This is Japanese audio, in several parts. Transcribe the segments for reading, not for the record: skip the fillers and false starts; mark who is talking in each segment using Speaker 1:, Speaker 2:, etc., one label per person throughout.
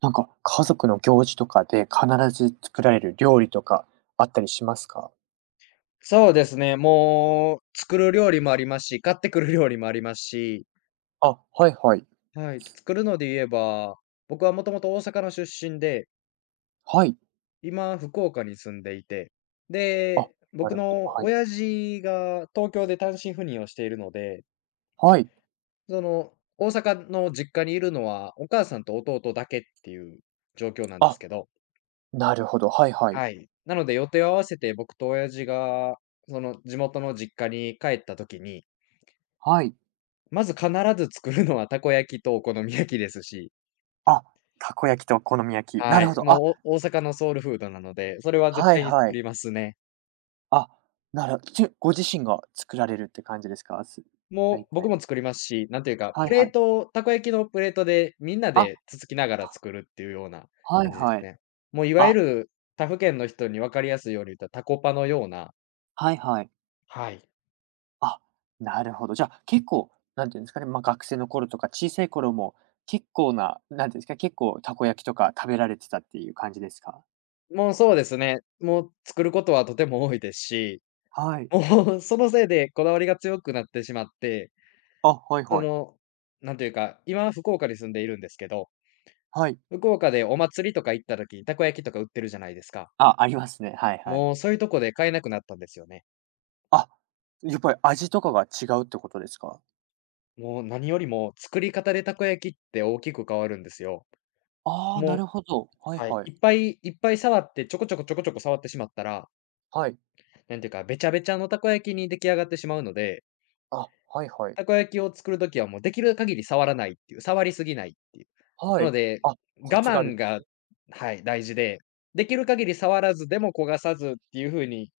Speaker 1: なんか、家族の行事とかで必ず作られる料理とかあったりしますか？
Speaker 2: そうですね、もう作る料理もありますし、買ってくる料理もありますし、
Speaker 1: あ、はいはい。
Speaker 2: はい、作るので言えば、僕はもともと大阪の出身で、
Speaker 1: はい。
Speaker 2: 今福岡に住んでいて、
Speaker 1: あ、
Speaker 2: で、
Speaker 1: な
Speaker 2: 僕
Speaker 1: るほど。
Speaker 2: の
Speaker 1: はい。
Speaker 2: 親父が東京で単身赴任をしているので、
Speaker 1: はい。
Speaker 2: その大阪の実家にいるのはお母さんと弟だけっていう状況なんです
Speaker 1: あ、
Speaker 2: けど、
Speaker 1: なるほど。はいはい。
Speaker 2: はい。なので予定を合わせて僕と親父がその地元の実家に帰った時に、
Speaker 1: はい。
Speaker 2: まず必ず作るのはたこ焼きとお好み焼きですし、
Speaker 1: あ、たこ焼きとお好み焼き。な
Speaker 2: は
Speaker 1: る
Speaker 2: い、
Speaker 1: ほど。あ、
Speaker 2: もうお大阪のソウルフードなので、それは絶
Speaker 1: はい
Speaker 2: 対に
Speaker 1: は
Speaker 2: 作
Speaker 1: い。
Speaker 2: りますね。
Speaker 1: あ、なるちゅご自身が作られるって感じですか？
Speaker 2: も
Speaker 1: 大
Speaker 2: う僕
Speaker 1: 体
Speaker 2: も
Speaker 1: は。
Speaker 2: 作りますし、なんていうか、
Speaker 1: は
Speaker 2: プ
Speaker 1: い
Speaker 2: レ
Speaker 1: は
Speaker 2: ー
Speaker 1: い。
Speaker 2: トをたこ焼きのプレートでみんな
Speaker 1: あ、
Speaker 2: でつつきながら作るっていうような
Speaker 1: はい
Speaker 2: 感じです
Speaker 1: はい。
Speaker 2: ね。もういわゆ
Speaker 1: あ、
Speaker 2: る他府県の人に分かりやすいように言ったらタコパのような
Speaker 1: はいはい。
Speaker 2: はい。
Speaker 1: あ、なるほど。じゃあ、結構、なんていうんですかね、まあ、学生の頃とか小さい頃も、結構な、なんていうんですか、結構たこ焼きとか食べられてたっていう感じですか？
Speaker 2: もうそうですね、もう作ることはとても多いですし、
Speaker 1: はい。
Speaker 2: もう そのせいでこだわりが強くなってしまって、
Speaker 1: あ、はい
Speaker 2: そ
Speaker 1: はい。
Speaker 2: の、なんていうか、今は福岡に住んでいるんですけど
Speaker 1: はい。
Speaker 2: 福岡でお祭りとか行った時、たこ焼きとか売ってるじゃないですか。
Speaker 1: あ、ありますね。はいはい。
Speaker 2: もうそういうとこで買えなくなったんですよね。
Speaker 1: あ、やっぱり味とかが違うってことですか？
Speaker 2: もう何よりも作り方でたこ焼きって大きく変わるんですよ。
Speaker 1: ああー、な
Speaker 2: もう、
Speaker 1: るほど。はい
Speaker 2: はい、
Speaker 1: はい。
Speaker 2: いっぱいいっぱい触って、ちょこちょこちょこちょこ触ってしまったら、
Speaker 1: はい。
Speaker 2: なんていうか、べちゃべちゃのたこ焼きに出来上がってしまうので、
Speaker 1: あ、はいはい。
Speaker 2: たこ焼きを作る時はもうできる限り触らないっていう、触りすぎないっていう。
Speaker 1: は
Speaker 2: なの
Speaker 1: い。
Speaker 2: で、
Speaker 1: あ、コ
Speaker 2: 我
Speaker 1: ツがあるん
Speaker 2: 慢
Speaker 1: で
Speaker 2: が、
Speaker 1: すね。
Speaker 2: はい、大事で、できる限り触らずでも焦がさずっていう風に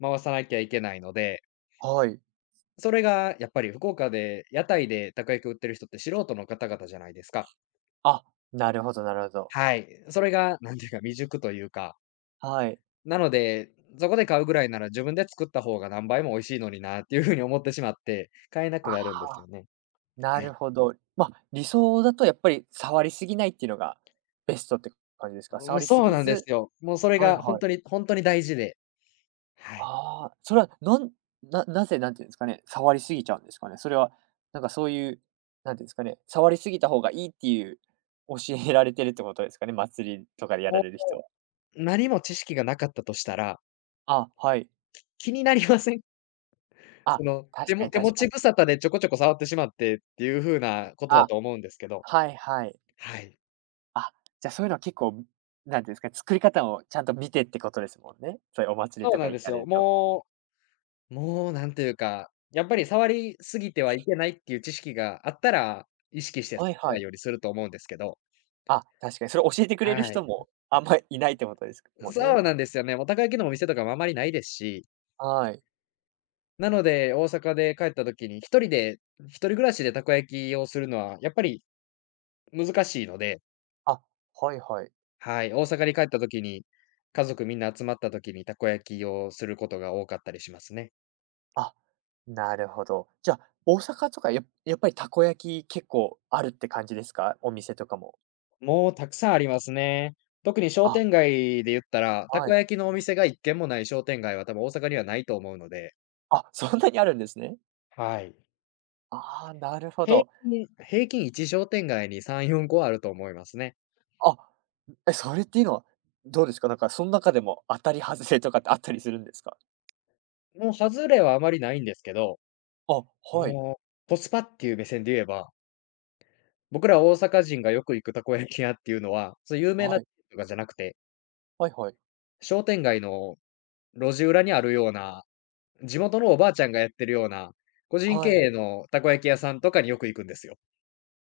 Speaker 2: 回さなきゃいけないので
Speaker 1: はい。
Speaker 2: それがやっぱり福岡で、屋台でたこ焼きを売ってる人って素人の方々じゃないですか。
Speaker 1: あ、なるほどなるほど。
Speaker 2: はい。それがなんていうか、未熟というか、
Speaker 1: はい。
Speaker 2: なので、そこで買うぐらいなら自分で作った方が何倍も美味しいのになっていう風に思ってしまって、買えなく
Speaker 1: あ
Speaker 2: なるんです
Speaker 1: あ。
Speaker 2: よね。
Speaker 1: な
Speaker 2: は
Speaker 1: る
Speaker 2: い。
Speaker 1: ほど。まあ、理想だとやっぱり触りすぎないっていうのがベストって感じですか？
Speaker 2: も
Speaker 1: 触
Speaker 2: う
Speaker 1: りす
Speaker 2: そう
Speaker 1: ぎ
Speaker 2: なんで
Speaker 1: ず。
Speaker 2: すよ。もうそれ
Speaker 1: はい
Speaker 2: が本
Speaker 1: はい。
Speaker 2: 当に本当に大事で、はい。
Speaker 1: ああ、それはなんななぜなんていうんですかね、触りすぎちゃうんですかね？それはなんかそういう、なんていうんですかね、触りすぎた方がいいっていう教えられてるってことですかね？祭りとかでや
Speaker 2: も
Speaker 1: られる
Speaker 2: う
Speaker 1: 人は。
Speaker 2: 何も知識がなかったとしたら、
Speaker 1: あ、はい。
Speaker 2: 気になりません？そ
Speaker 1: あ、
Speaker 2: の、手
Speaker 1: 確か
Speaker 2: も
Speaker 1: に
Speaker 2: 手持
Speaker 1: 確か
Speaker 2: ち
Speaker 1: に。
Speaker 2: 無沙汰でちょこちょこ触ってしまってっていう風なことだ
Speaker 1: あ、
Speaker 2: と思うんですけど、
Speaker 1: はいはい。
Speaker 2: はい。
Speaker 1: あ、じゃあそういうのは結構、なんていうんですか、作り方をちゃんと見てってことですもんね？そういうお祭り
Speaker 2: そう
Speaker 1: と
Speaker 2: な
Speaker 1: か
Speaker 2: んで
Speaker 1: 行
Speaker 2: す
Speaker 1: かれ
Speaker 2: よ。
Speaker 1: ると。
Speaker 2: もうなんというか、やっぱり触りすぎてはいけないっていう知識があったら、意識して触
Speaker 1: はい
Speaker 2: ら
Speaker 1: は
Speaker 2: ない
Speaker 1: い。
Speaker 2: ようにすると思うんですけど。
Speaker 1: あ、確かにそれ教えてくれる
Speaker 2: はい。
Speaker 1: 人もあんまいないってことですもん
Speaker 2: そ
Speaker 1: ね。
Speaker 2: うなんですよね。もうたこ焼きのお店とかもあまりないですし、
Speaker 1: はい。
Speaker 2: なので、大阪で帰った時に一人暮らしでたこ焼きをするのはやっぱり難しいので、
Speaker 1: あ、はいはい。
Speaker 2: はい、大阪に帰った時に、家族みんな集まった時にたこ焼きをすることが多かったりしますね。
Speaker 1: あ、なるほど。じゃ、あ、大阪とかやっぱりたこ焼き結構あるって感じですか？お店とかも。
Speaker 2: もうたくさんありますね。特に商
Speaker 1: あ、
Speaker 2: 店街で言ったら、た
Speaker 1: は
Speaker 2: こ
Speaker 1: い。
Speaker 2: 焼きのお店が一軒もない商店街は多分大阪にはないと思うので。
Speaker 1: あ、そんなにあるんですね。
Speaker 2: はい。
Speaker 1: ああ、なるほ
Speaker 2: 平
Speaker 1: ど。
Speaker 2: 均平均1商店街に3、4個あると思いますね。
Speaker 1: あ、え、それっていうのはどうですか？なんかその中でも当たり外れとかってあったりするんですか？
Speaker 2: もう外れはあまりないんですけど、
Speaker 1: あ、はい。
Speaker 2: もうコスパっていう目線で言えば、僕ら大阪人がよく行くたこ焼き屋っていうのは、そう有名な
Speaker 1: はい。
Speaker 2: とかじゃなくて、
Speaker 1: はいはい。
Speaker 2: 商店街の路地裏にあるような、地元のおばあちゃんがやってるような、個人
Speaker 1: は
Speaker 2: 経
Speaker 1: い。
Speaker 2: 営のたこ焼き屋さんとかによく行くんですよ。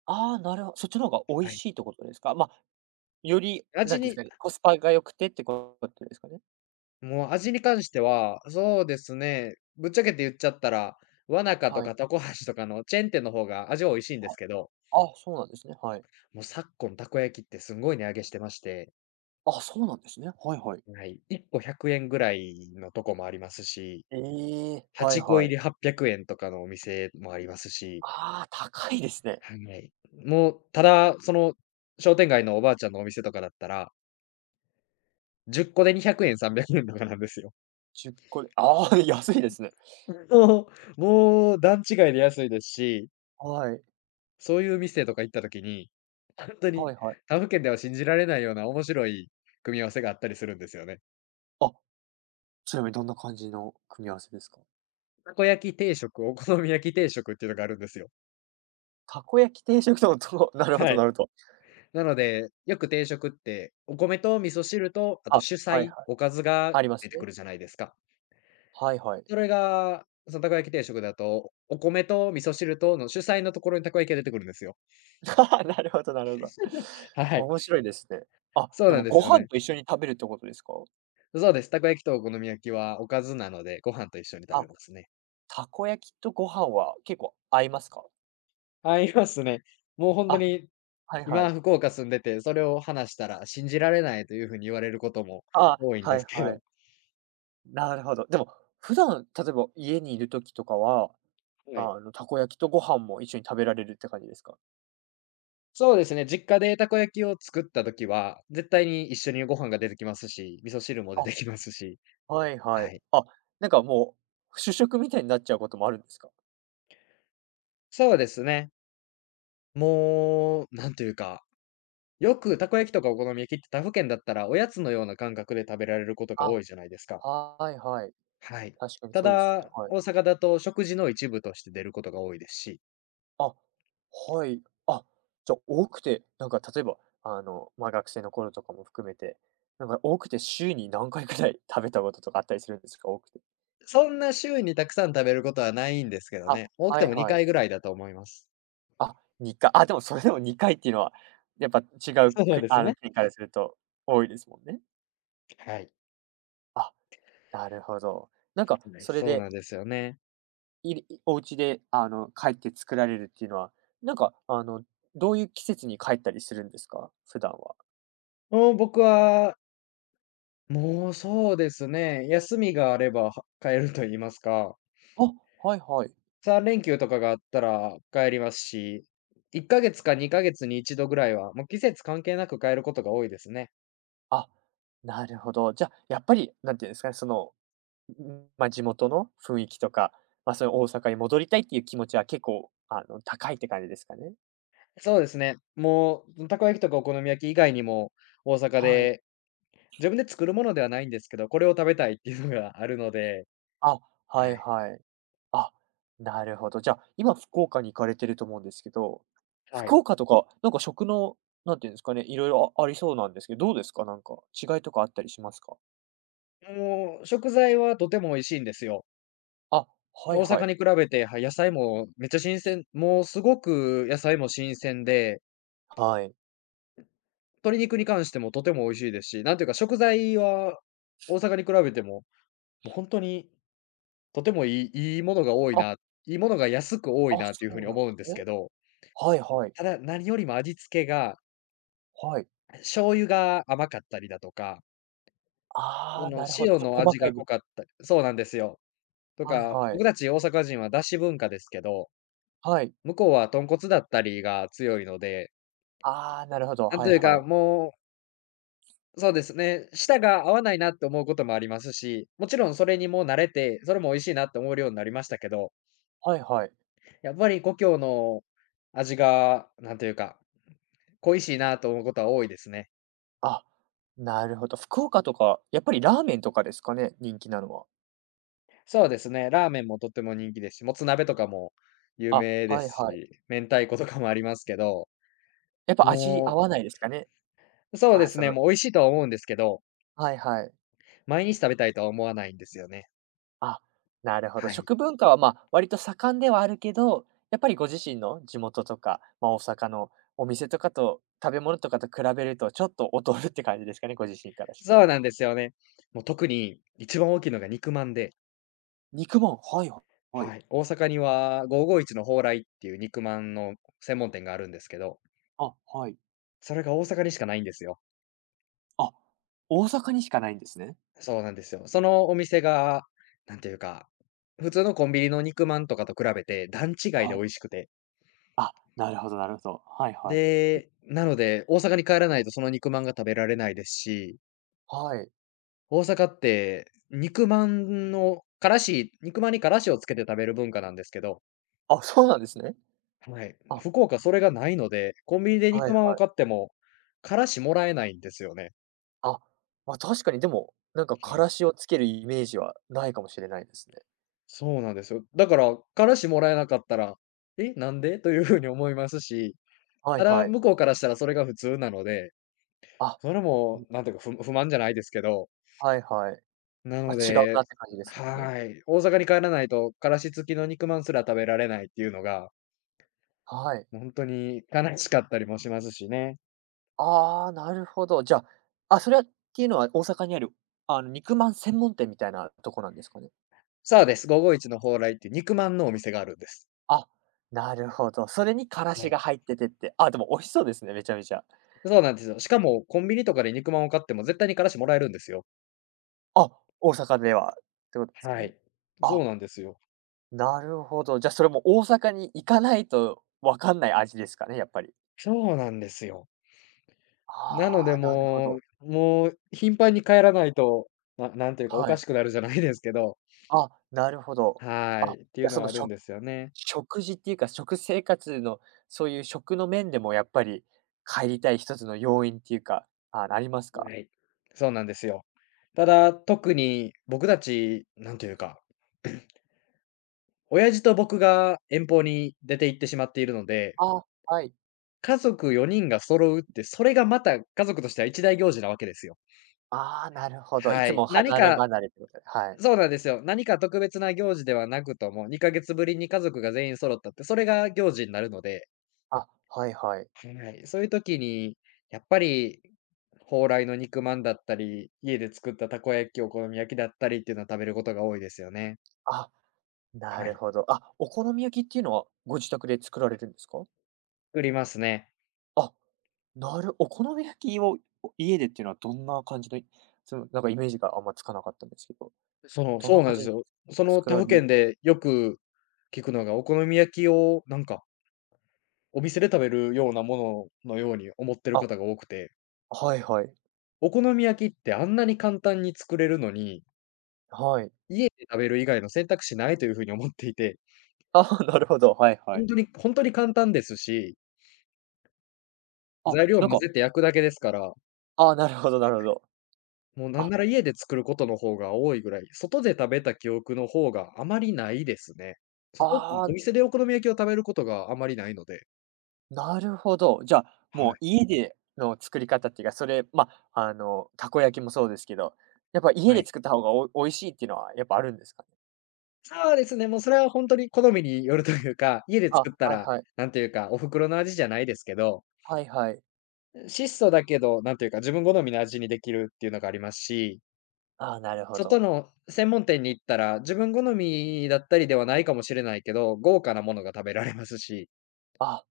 Speaker 1: ああ、なるほど、そっちの方が美味
Speaker 2: はい。
Speaker 1: しいってことですか？まあ、より、な
Speaker 2: 味
Speaker 1: んていうんです
Speaker 2: に
Speaker 1: かね、コスパが良くてってことですかね？
Speaker 2: もう味に関しては、そうですね、ぶっちゃけて言っちゃったら、わなかと
Speaker 1: はい。
Speaker 2: かたこ橋とかのチェーン店の方が味は美味しいんで
Speaker 1: あ、
Speaker 2: すけど、
Speaker 1: あ、そうなんですね、はい。
Speaker 2: もう昨今たこ焼きってすんごい値上げしてまして、
Speaker 1: あ、そうなんですね。はいはい。
Speaker 2: はい、1個100円ぐらいのとこもありますし、
Speaker 1: ええ、
Speaker 2: 8
Speaker 1: はい
Speaker 2: 個
Speaker 1: は
Speaker 2: 入
Speaker 1: い。
Speaker 2: り800円とかのお店もありますし、
Speaker 1: ああ、高いですね。
Speaker 2: はい。もう、ただ、その商店街のおばあちゃんのお店とかだったら、10個で200円、300円とかなんですよ。
Speaker 1: 10個で、ああ、安いですね。
Speaker 2: もう、もう段違いで安いですし
Speaker 1: はい。
Speaker 2: そういう店とか行った時に、本当に
Speaker 1: はいはい。
Speaker 2: 他府県では信じられないような面白い組み合わせがあったりするんですよね。
Speaker 1: あ、ちなみにどんな感じの組み合わせですか？
Speaker 2: たこ焼き定食、お好み焼き定食っていうのがあるんですよ。
Speaker 1: たこ焼き定食と なるほ
Speaker 2: は
Speaker 1: どな
Speaker 2: い。
Speaker 1: るほど。
Speaker 2: なので、よく定食って、お米と味噌汁と、あ
Speaker 1: あ、
Speaker 2: と主
Speaker 1: はい
Speaker 2: 菜、
Speaker 1: はい。
Speaker 2: おかずが
Speaker 1: ありま
Speaker 2: 出
Speaker 1: す
Speaker 2: てく
Speaker 1: ね。
Speaker 2: るじゃないですか。
Speaker 1: はいはい。
Speaker 2: それが、そのたこ焼き定食だと、お米と味噌汁との主菜のところにたこ焼きが出てくるんですよ。
Speaker 1: なるほどなるほど。
Speaker 2: はい。
Speaker 1: 面白いですね。あ、
Speaker 2: そう
Speaker 1: で
Speaker 2: なん
Speaker 1: も
Speaker 2: です
Speaker 1: ご
Speaker 2: よ
Speaker 1: 飯
Speaker 2: ね。
Speaker 1: と一緒に食べるってことですか？
Speaker 2: そうです。たこ焼きとお好み焼きはおかずなので、ご飯と一緒に食べ
Speaker 1: あ、
Speaker 2: ますね。
Speaker 1: たこ焼きとご飯は結構合いますか？
Speaker 2: ありますね。もう本当
Speaker 1: あ、
Speaker 2: に、
Speaker 1: はいは
Speaker 2: 今
Speaker 1: い。
Speaker 2: 福岡住んでて、それを話したら信じられないという風に言われることも
Speaker 1: ああ、
Speaker 2: 多いん
Speaker 1: は
Speaker 2: で
Speaker 1: い
Speaker 2: すけ
Speaker 1: は
Speaker 2: ど、
Speaker 1: い。なるほど。でも、普段、例えば家にいる時とかは、
Speaker 2: はい。
Speaker 1: たこ焼きとご飯も一緒に食べられるって感じですか？
Speaker 2: そうですね、実家でたこ焼きを作った時は、絶対に一緒にご飯が出てきますし、味噌汁も出
Speaker 1: あ、
Speaker 2: てきますし、
Speaker 1: はいは
Speaker 2: は
Speaker 1: い。
Speaker 2: い。
Speaker 1: あ、なんかもう、主食みたいになっちゃうこともあるんですか？
Speaker 2: そうですね。もう、なんというか、よくたこ焼きとかお好み焼きって他府県だったらおやつのような感覚で食べられることが
Speaker 1: あ、
Speaker 2: 多いじゃないですか。
Speaker 1: はいはい。
Speaker 2: はい。
Speaker 1: 確かに
Speaker 2: た
Speaker 1: そうですね。
Speaker 2: だ、
Speaker 1: はい。
Speaker 2: 大阪だと食事の一部として出ることが多いですし
Speaker 1: あ、はい。あ、じゃ、多くて、なんか例えば、まあ、学生の頃とかも含めて、なんか多くて週に何回くらい食べたこととかあったりするんですか？多くて。
Speaker 2: そんな週にたくさん食べることはないんですけど
Speaker 1: あ、
Speaker 2: ね。多く
Speaker 1: は
Speaker 2: て
Speaker 1: い
Speaker 2: も
Speaker 1: はい。
Speaker 2: 2回ぐらいだと思います。
Speaker 1: あ、2回。あ、でもそれでも2回っていうのは、やっぱ違う
Speaker 2: そう
Speaker 1: く
Speaker 2: ですね。
Speaker 1: 国からすると多いですもんね。
Speaker 2: はい。
Speaker 1: あ、なるほど。なんか
Speaker 2: はい、
Speaker 1: それ
Speaker 2: そう
Speaker 1: で、
Speaker 2: なんですよね。
Speaker 1: いいお家で、帰って作られるっていうのは、なんか、どういう季節に帰ったりするんですか？普段は。
Speaker 2: もう僕は、もうそうですね、休みがあれば、は帰ると言いますか、
Speaker 1: あ、はいはい。
Speaker 2: 3連休とかがあったら帰りますし、1ヶ月か2ヶ月に1度ぐらいは、もう季節関係なく帰ることが多いですね。
Speaker 1: あ、なるほど。じゃあ、やっぱり、なんていうんですかね、んまあ、地元の雰囲気とか、まあ、大阪に戻りたいっていう気持ちは結構、高いって感じですかね？
Speaker 2: そうですね、もう、たこ焼きとかお好み焼き以外にも、大阪
Speaker 1: はい。
Speaker 2: で自分で作るものではないんですけど、これを食べたいっていうのがあるので、
Speaker 1: あ、は
Speaker 2: は
Speaker 1: い
Speaker 2: い。
Speaker 1: はい。あ、なるほど。じゃあ、今福岡に行かれてると思うんですけど、
Speaker 2: は
Speaker 1: 福
Speaker 2: い。
Speaker 1: 岡とか、なんか食の、なんていうんですかね、色々ありそうなんですけど、どうですか？なんか、違いとかあったりしますか？
Speaker 2: もう食材はとても美味しいんですよ。
Speaker 1: あ、は
Speaker 2: 大
Speaker 1: いは
Speaker 2: 阪
Speaker 1: い。
Speaker 2: に比べて、はい、野菜もめっちゃ新鮮、もうすごく野菜も新鮮で、
Speaker 1: はい。
Speaker 2: 鶏肉に関してもとても美味しいですし、なんていうか食材は大阪に比べても、もう本当にとてもいい、いいものが多い
Speaker 1: あ、
Speaker 2: な、いいものが安く多い
Speaker 1: あ、
Speaker 2: なって
Speaker 1: そ
Speaker 2: いうふうに
Speaker 1: うなん
Speaker 2: 思
Speaker 1: で
Speaker 2: うんで
Speaker 1: す
Speaker 2: す
Speaker 1: ね。
Speaker 2: けど、
Speaker 1: はいはい。
Speaker 2: ただ何よりも味付けが、
Speaker 1: はい。
Speaker 2: 醤油が甘かったりだとか、そ
Speaker 1: ああ、
Speaker 2: の
Speaker 1: なるほど。ち
Speaker 2: 塩
Speaker 1: ょっと
Speaker 2: の
Speaker 1: 細
Speaker 2: 味
Speaker 1: か
Speaker 2: が
Speaker 1: い
Speaker 2: 濃かったり、そうなんですよ。と
Speaker 1: はい
Speaker 2: か、
Speaker 1: は
Speaker 2: 僕
Speaker 1: い。
Speaker 2: たち大阪人はだし文化ですけど、
Speaker 1: はい。
Speaker 2: 向こうは豚骨だったりが強いので、
Speaker 1: ああ、なるほど。
Speaker 2: なん
Speaker 1: は
Speaker 2: と
Speaker 1: い
Speaker 2: いう
Speaker 1: は
Speaker 2: か、
Speaker 1: い。
Speaker 2: もう、そうですね、舌が合わないなって思うこともありますし、もちろんそれにもう慣れて、それも美味しいなって思うようになりましたけど、
Speaker 1: はいはい。
Speaker 2: やっぱり故郷の味が、なんというか、恋しいなと思うことは多いですね。
Speaker 1: あ、なるほど。福岡とか、やっぱりラーメンとかですかね、人気なのは。
Speaker 2: そうですね、ラーメンもとっても人気ですし、もつ鍋とかも有
Speaker 1: あ、
Speaker 2: 名で
Speaker 1: はい
Speaker 2: す
Speaker 1: はい。
Speaker 2: し、明太子とかもありますけど、
Speaker 1: やっぱ味合
Speaker 2: も
Speaker 1: わないですかね。
Speaker 2: う、そうで
Speaker 1: まあ、
Speaker 2: すね、もう美味しいとは思うんですけど、
Speaker 1: はいはい。
Speaker 2: 毎日食べたいとは思わないんですよね。
Speaker 1: あ、なるほど。
Speaker 2: はい。
Speaker 1: 食文化は、まあ、割と盛んではあるけど、やっぱりご自身の地元とか、まあ、大阪のお店とかと、食べ物とかと比べるとちょっと劣るって感じですかね、ご自身からして。
Speaker 2: そうなんですよね。もう特に一番大きいのが肉まんで、
Speaker 1: 肉まん、はいは
Speaker 2: は
Speaker 1: い。
Speaker 2: い、大阪には551の蓬莱っていう肉まんの専門店があるんですけど、
Speaker 1: あ、はい。
Speaker 2: それが大阪にしかないんですよ。
Speaker 1: あ、大阪にしかないんですね。
Speaker 2: そうなんですよ。そのお店が、なんていうか、普通のコンビニの肉まんとかと比べて段違いで美
Speaker 1: はい。
Speaker 2: 味しくて。
Speaker 1: あ、なるほどなるほど。はいはい。
Speaker 2: で、なので、大阪に帰らないとその肉まんが食べられないですし、
Speaker 1: はい。
Speaker 2: 大阪って肉まんにからしをつけて食べる文化なんですけど、
Speaker 1: あ、そうなんですね。
Speaker 2: はい。
Speaker 1: あ、
Speaker 2: 福岡それがないので、コンビニで
Speaker 1: はい
Speaker 2: 肉まんを
Speaker 1: はい。
Speaker 2: 買っても、からしもらえないんですよね。
Speaker 1: あ、ま、確かにでも、なんか
Speaker 2: う
Speaker 1: か
Speaker 2: ん。
Speaker 1: らしをつけるイメージはないかもしれないですね。
Speaker 2: そうなんですよ。だから、からしもらえなかったら、「え、なんで？という風に思いますし、
Speaker 1: はい
Speaker 2: ただ、
Speaker 1: はい。
Speaker 2: 向こうからしたらそれが普通なので、
Speaker 1: あ、
Speaker 2: それ
Speaker 1: ん、
Speaker 2: もなんていうか、不満じゃないですけど、
Speaker 1: はいはい。
Speaker 2: な
Speaker 1: ま、
Speaker 2: の
Speaker 1: 違う
Speaker 2: で
Speaker 1: なって感じですもんね。
Speaker 2: はい、大阪に帰らないと、からし付きの肉まんすら食べられないっていうのが、
Speaker 1: はい。
Speaker 2: 本当に悲しかったりもしますしね。
Speaker 1: ああ、なるほど。じゃあ、あ、それはっていうのは大阪にある、肉まん専門店みたいなとこなんですかね？
Speaker 2: そうです、551の蓬莱っていう肉まんのお店があるんです。
Speaker 1: あ、なるほど。それにから
Speaker 2: は
Speaker 1: し
Speaker 2: い。
Speaker 1: が入っててって、あ、でも美味しそうですね、めちゃめちゃ。
Speaker 2: そうなんですよ。しかもコンビニとかで肉まんを買っても絶対にからしもらえるんですよ。
Speaker 1: あ、大阪ではってことですか
Speaker 2: は
Speaker 1: ね？
Speaker 2: い。そ
Speaker 1: あ、
Speaker 2: うなんですよ。
Speaker 1: なるほど。じゃ、あ、それも大阪に行かないと分かんない味ですかね、やっぱり。
Speaker 2: そうなんですよ。なの
Speaker 1: あ
Speaker 2: で
Speaker 1: あ、なるほ
Speaker 2: も
Speaker 1: ど。
Speaker 2: う、もう頻繁に帰らないと、ななんていうか、お
Speaker 1: は
Speaker 2: か
Speaker 1: い。
Speaker 2: しくなるじゃないですけど、
Speaker 1: あ、なるほど。
Speaker 2: は
Speaker 1: あ、
Speaker 2: い、ってい
Speaker 1: じ
Speaker 2: う
Speaker 1: ゃ、
Speaker 2: の
Speaker 1: そ
Speaker 2: は
Speaker 1: の、
Speaker 2: あ
Speaker 1: し
Speaker 2: るん
Speaker 1: ょ
Speaker 2: ですよね。
Speaker 1: 食事っていうか、食生活の、そういう食の面でもやっぱり帰りたい一つの要因っていうか、あ、あります
Speaker 2: は
Speaker 1: か？
Speaker 2: い。そうなんですよ。ただ、特に僕たち、なんていうか、親父と僕が遠方に出て行ってしまっているので、
Speaker 1: あ、はい。
Speaker 2: 家族4人が揃うって、それがまた家族としては一大行事なわけですよ。
Speaker 1: ああ、なるほど。い
Speaker 2: は
Speaker 1: つ
Speaker 2: い。
Speaker 1: も離れ離れってことで、はい。
Speaker 2: そうなんですよ。何か特別な行事ではなくとも、2ヶ月ぶりに家族が全員揃ったって、それが行事になるので、
Speaker 1: あ、はいはい。
Speaker 2: はい、そういう時に、やっぱり、蓬莱の肉まんだったり、家で作ったたこ焼き、お好み焼きだったりっていうのは食べることが多いですよね。
Speaker 1: あ、な
Speaker 2: は
Speaker 1: る
Speaker 2: い。
Speaker 1: ほど。あ、お好み焼きっていうのはご自宅で作られるんですか？
Speaker 2: 作りますね。
Speaker 1: あなるお好み焼きを、家でっていうのはどんな感じのなんかイメージがあんまつかなかったんですけど、どん
Speaker 2: そう
Speaker 1: な
Speaker 2: なん
Speaker 1: 感
Speaker 2: で
Speaker 1: じ
Speaker 2: す
Speaker 1: で
Speaker 2: よ。その
Speaker 1: 作
Speaker 2: 他
Speaker 1: ら
Speaker 2: 府
Speaker 1: れる。
Speaker 2: 県でよく聞くのが、お好み焼きをお店で食べるようなもののように思ってる
Speaker 1: あ、
Speaker 2: 方が多くて、
Speaker 1: はいはい。
Speaker 2: お好み焼きってあんなに簡単に作れるのに
Speaker 1: はい。
Speaker 2: 家で食べる以外の選択肢ないというふうに思っていて、
Speaker 1: あ なるほど、はいは
Speaker 2: ほん
Speaker 1: い。
Speaker 2: とにほんとに簡単ですし、
Speaker 1: あ、
Speaker 2: 材料
Speaker 1: なん
Speaker 2: 混
Speaker 1: か、
Speaker 2: ぜて焼くだけですから、
Speaker 1: あ、なるほどなるほど。
Speaker 2: もうなん
Speaker 1: あ、
Speaker 2: なら家で作ることの方が多いぐらい、外で食べた記憶の方があまりないですね。うん、
Speaker 1: あ
Speaker 2: お
Speaker 1: あ、
Speaker 2: 店でお好み焼きを食べることがあまりないので、
Speaker 1: なるほど。じゃあ、
Speaker 2: は
Speaker 1: もう
Speaker 2: い、
Speaker 1: 家での作り方っていうか、それ、ま、たこ焼きもそうですけど、やっぱ家
Speaker 2: は
Speaker 1: で
Speaker 2: い。
Speaker 1: 作った方がおおい美味しいっていうのはやっぱあるんですかね？
Speaker 2: そうですね、もうそれはほんとに好みによるというか、家で
Speaker 1: あ、
Speaker 2: 作った
Speaker 1: はい
Speaker 2: ら、
Speaker 1: はい。
Speaker 2: なんていうか、お袋の味じゃないですけど、
Speaker 1: はいはい。
Speaker 2: 質素だけど、なんていうか、自分好みの味にできるっていうのがありますし
Speaker 1: ああ、なるほ
Speaker 2: 外
Speaker 1: ど。
Speaker 2: の専門店に行ったら、自分好みだったりではないかもしれないけど、豪華なものが食べられますし、
Speaker 1: あ、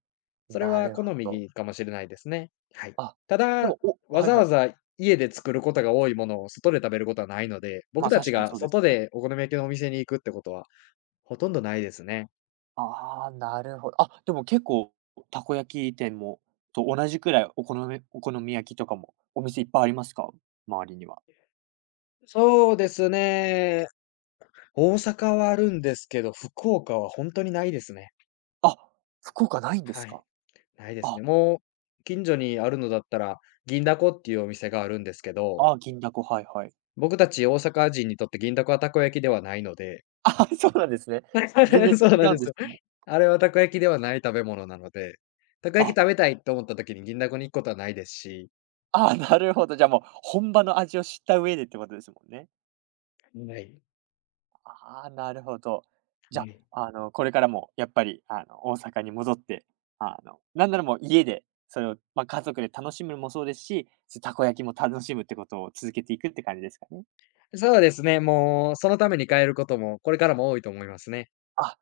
Speaker 2: それ
Speaker 1: な
Speaker 2: は
Speaker 1: る
Speaker 2: 好
Speaker 1: ほど。
Speaker 2: みかもしれないですね。はい。
Speaker 1: あ、
Speaker 2: た
Speaker 1: で
Speaker 2: だ、
Speaker 1: も、
Speaker 2: わ
Speaker 1: はい
Speaker 2: ざ
Speaker 1: は
Speaker 2: わ
Speaker 1: い。
Speaker 2: ざ家で作ることが多いものを外で食べることはないので、僕
Speaker 1: まあ、
Speaker 2: たち
Speaker 1: 確かに
Speaker 2: が
Speaker 1: そうです
Speaker 2: 外
Speaker 1: ね。
Speaker 2: でお好み焼きのお店に行くってことはほとんどないですね。
Speaker 1: ああ、なるほど。あ、でも結構たこ焼き店と同じくらいお好み焼きとかもお店いっぱいありますか？周りには。
Speaker 2: そうですね。大阪はあるんですけど、福岡は本当にないですね。
Speaker 1: あ、福岡ないんで
Speaker 2: は
Speaker 1: す
Speaker 2: い、
Speaker 1: か？
Speaker 2: ないですね。
Speaker 1: あ、
Speaker 2: もう、近所にあるのだったら、銀だこっていうお店があるんですけど
Speaker 1: ああ、銀だこ、はいはい。
Speaker 2: 僕たち大阪人にとって銀だこはたこ焼きではないので、
Speaker 1: あ そうなんですね。全然
Speaker 2: そう
Speaker 1: 違
Speaker 2: なん
Speaker 1: う
Speaker 2: で
Speaker 1: んで
Speaker 2: すよ。
Speaker 1: すね。
Speaker 2: あれはたこ焼きではない食べ物なので、たこ焼き
Speaker 1: あ、
Speaker 2: 食べたいと思った時に銀だこに行くことはないですし、
Speaker 1: ああ、なるほど。じゃあもう本場の味を知った上でってことですもんね。
Speaker 2: はい、
Speaker 1: ああ、なるほど。じ
Speaker 2: は
Speaker 1: ゃ
Speaker 2: い。
Speaker 1: あ、これからもやっぱり、大阪に戻って、なんならもう家で、それを、まあ、家族で楽しむのもそうですし、たこ焼きも楽しむってことを続けていくって感じですかね？
Speaker 2: そうですね、もうそのために変えることもこれからも多いと思いますね。
Speaker 1: あ、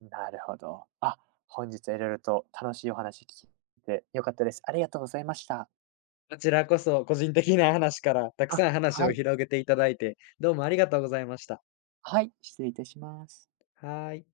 Speaker 1: なるほど。あ、本日はいろいろと楽しいお話聞いて良かったです。ありがとうございました。
Speaker 2: こちらこそ個人的な話からたく
Speaker 1: あ、
Speaker 2: さん話
Speaker 1: は
Speaker 2: を
Speaker 1: い。
Speaker 2: 広げていただいて、どうもありがとうございました。
Speaker 1: はい、失礼いたします。
Speaker 2: はーい。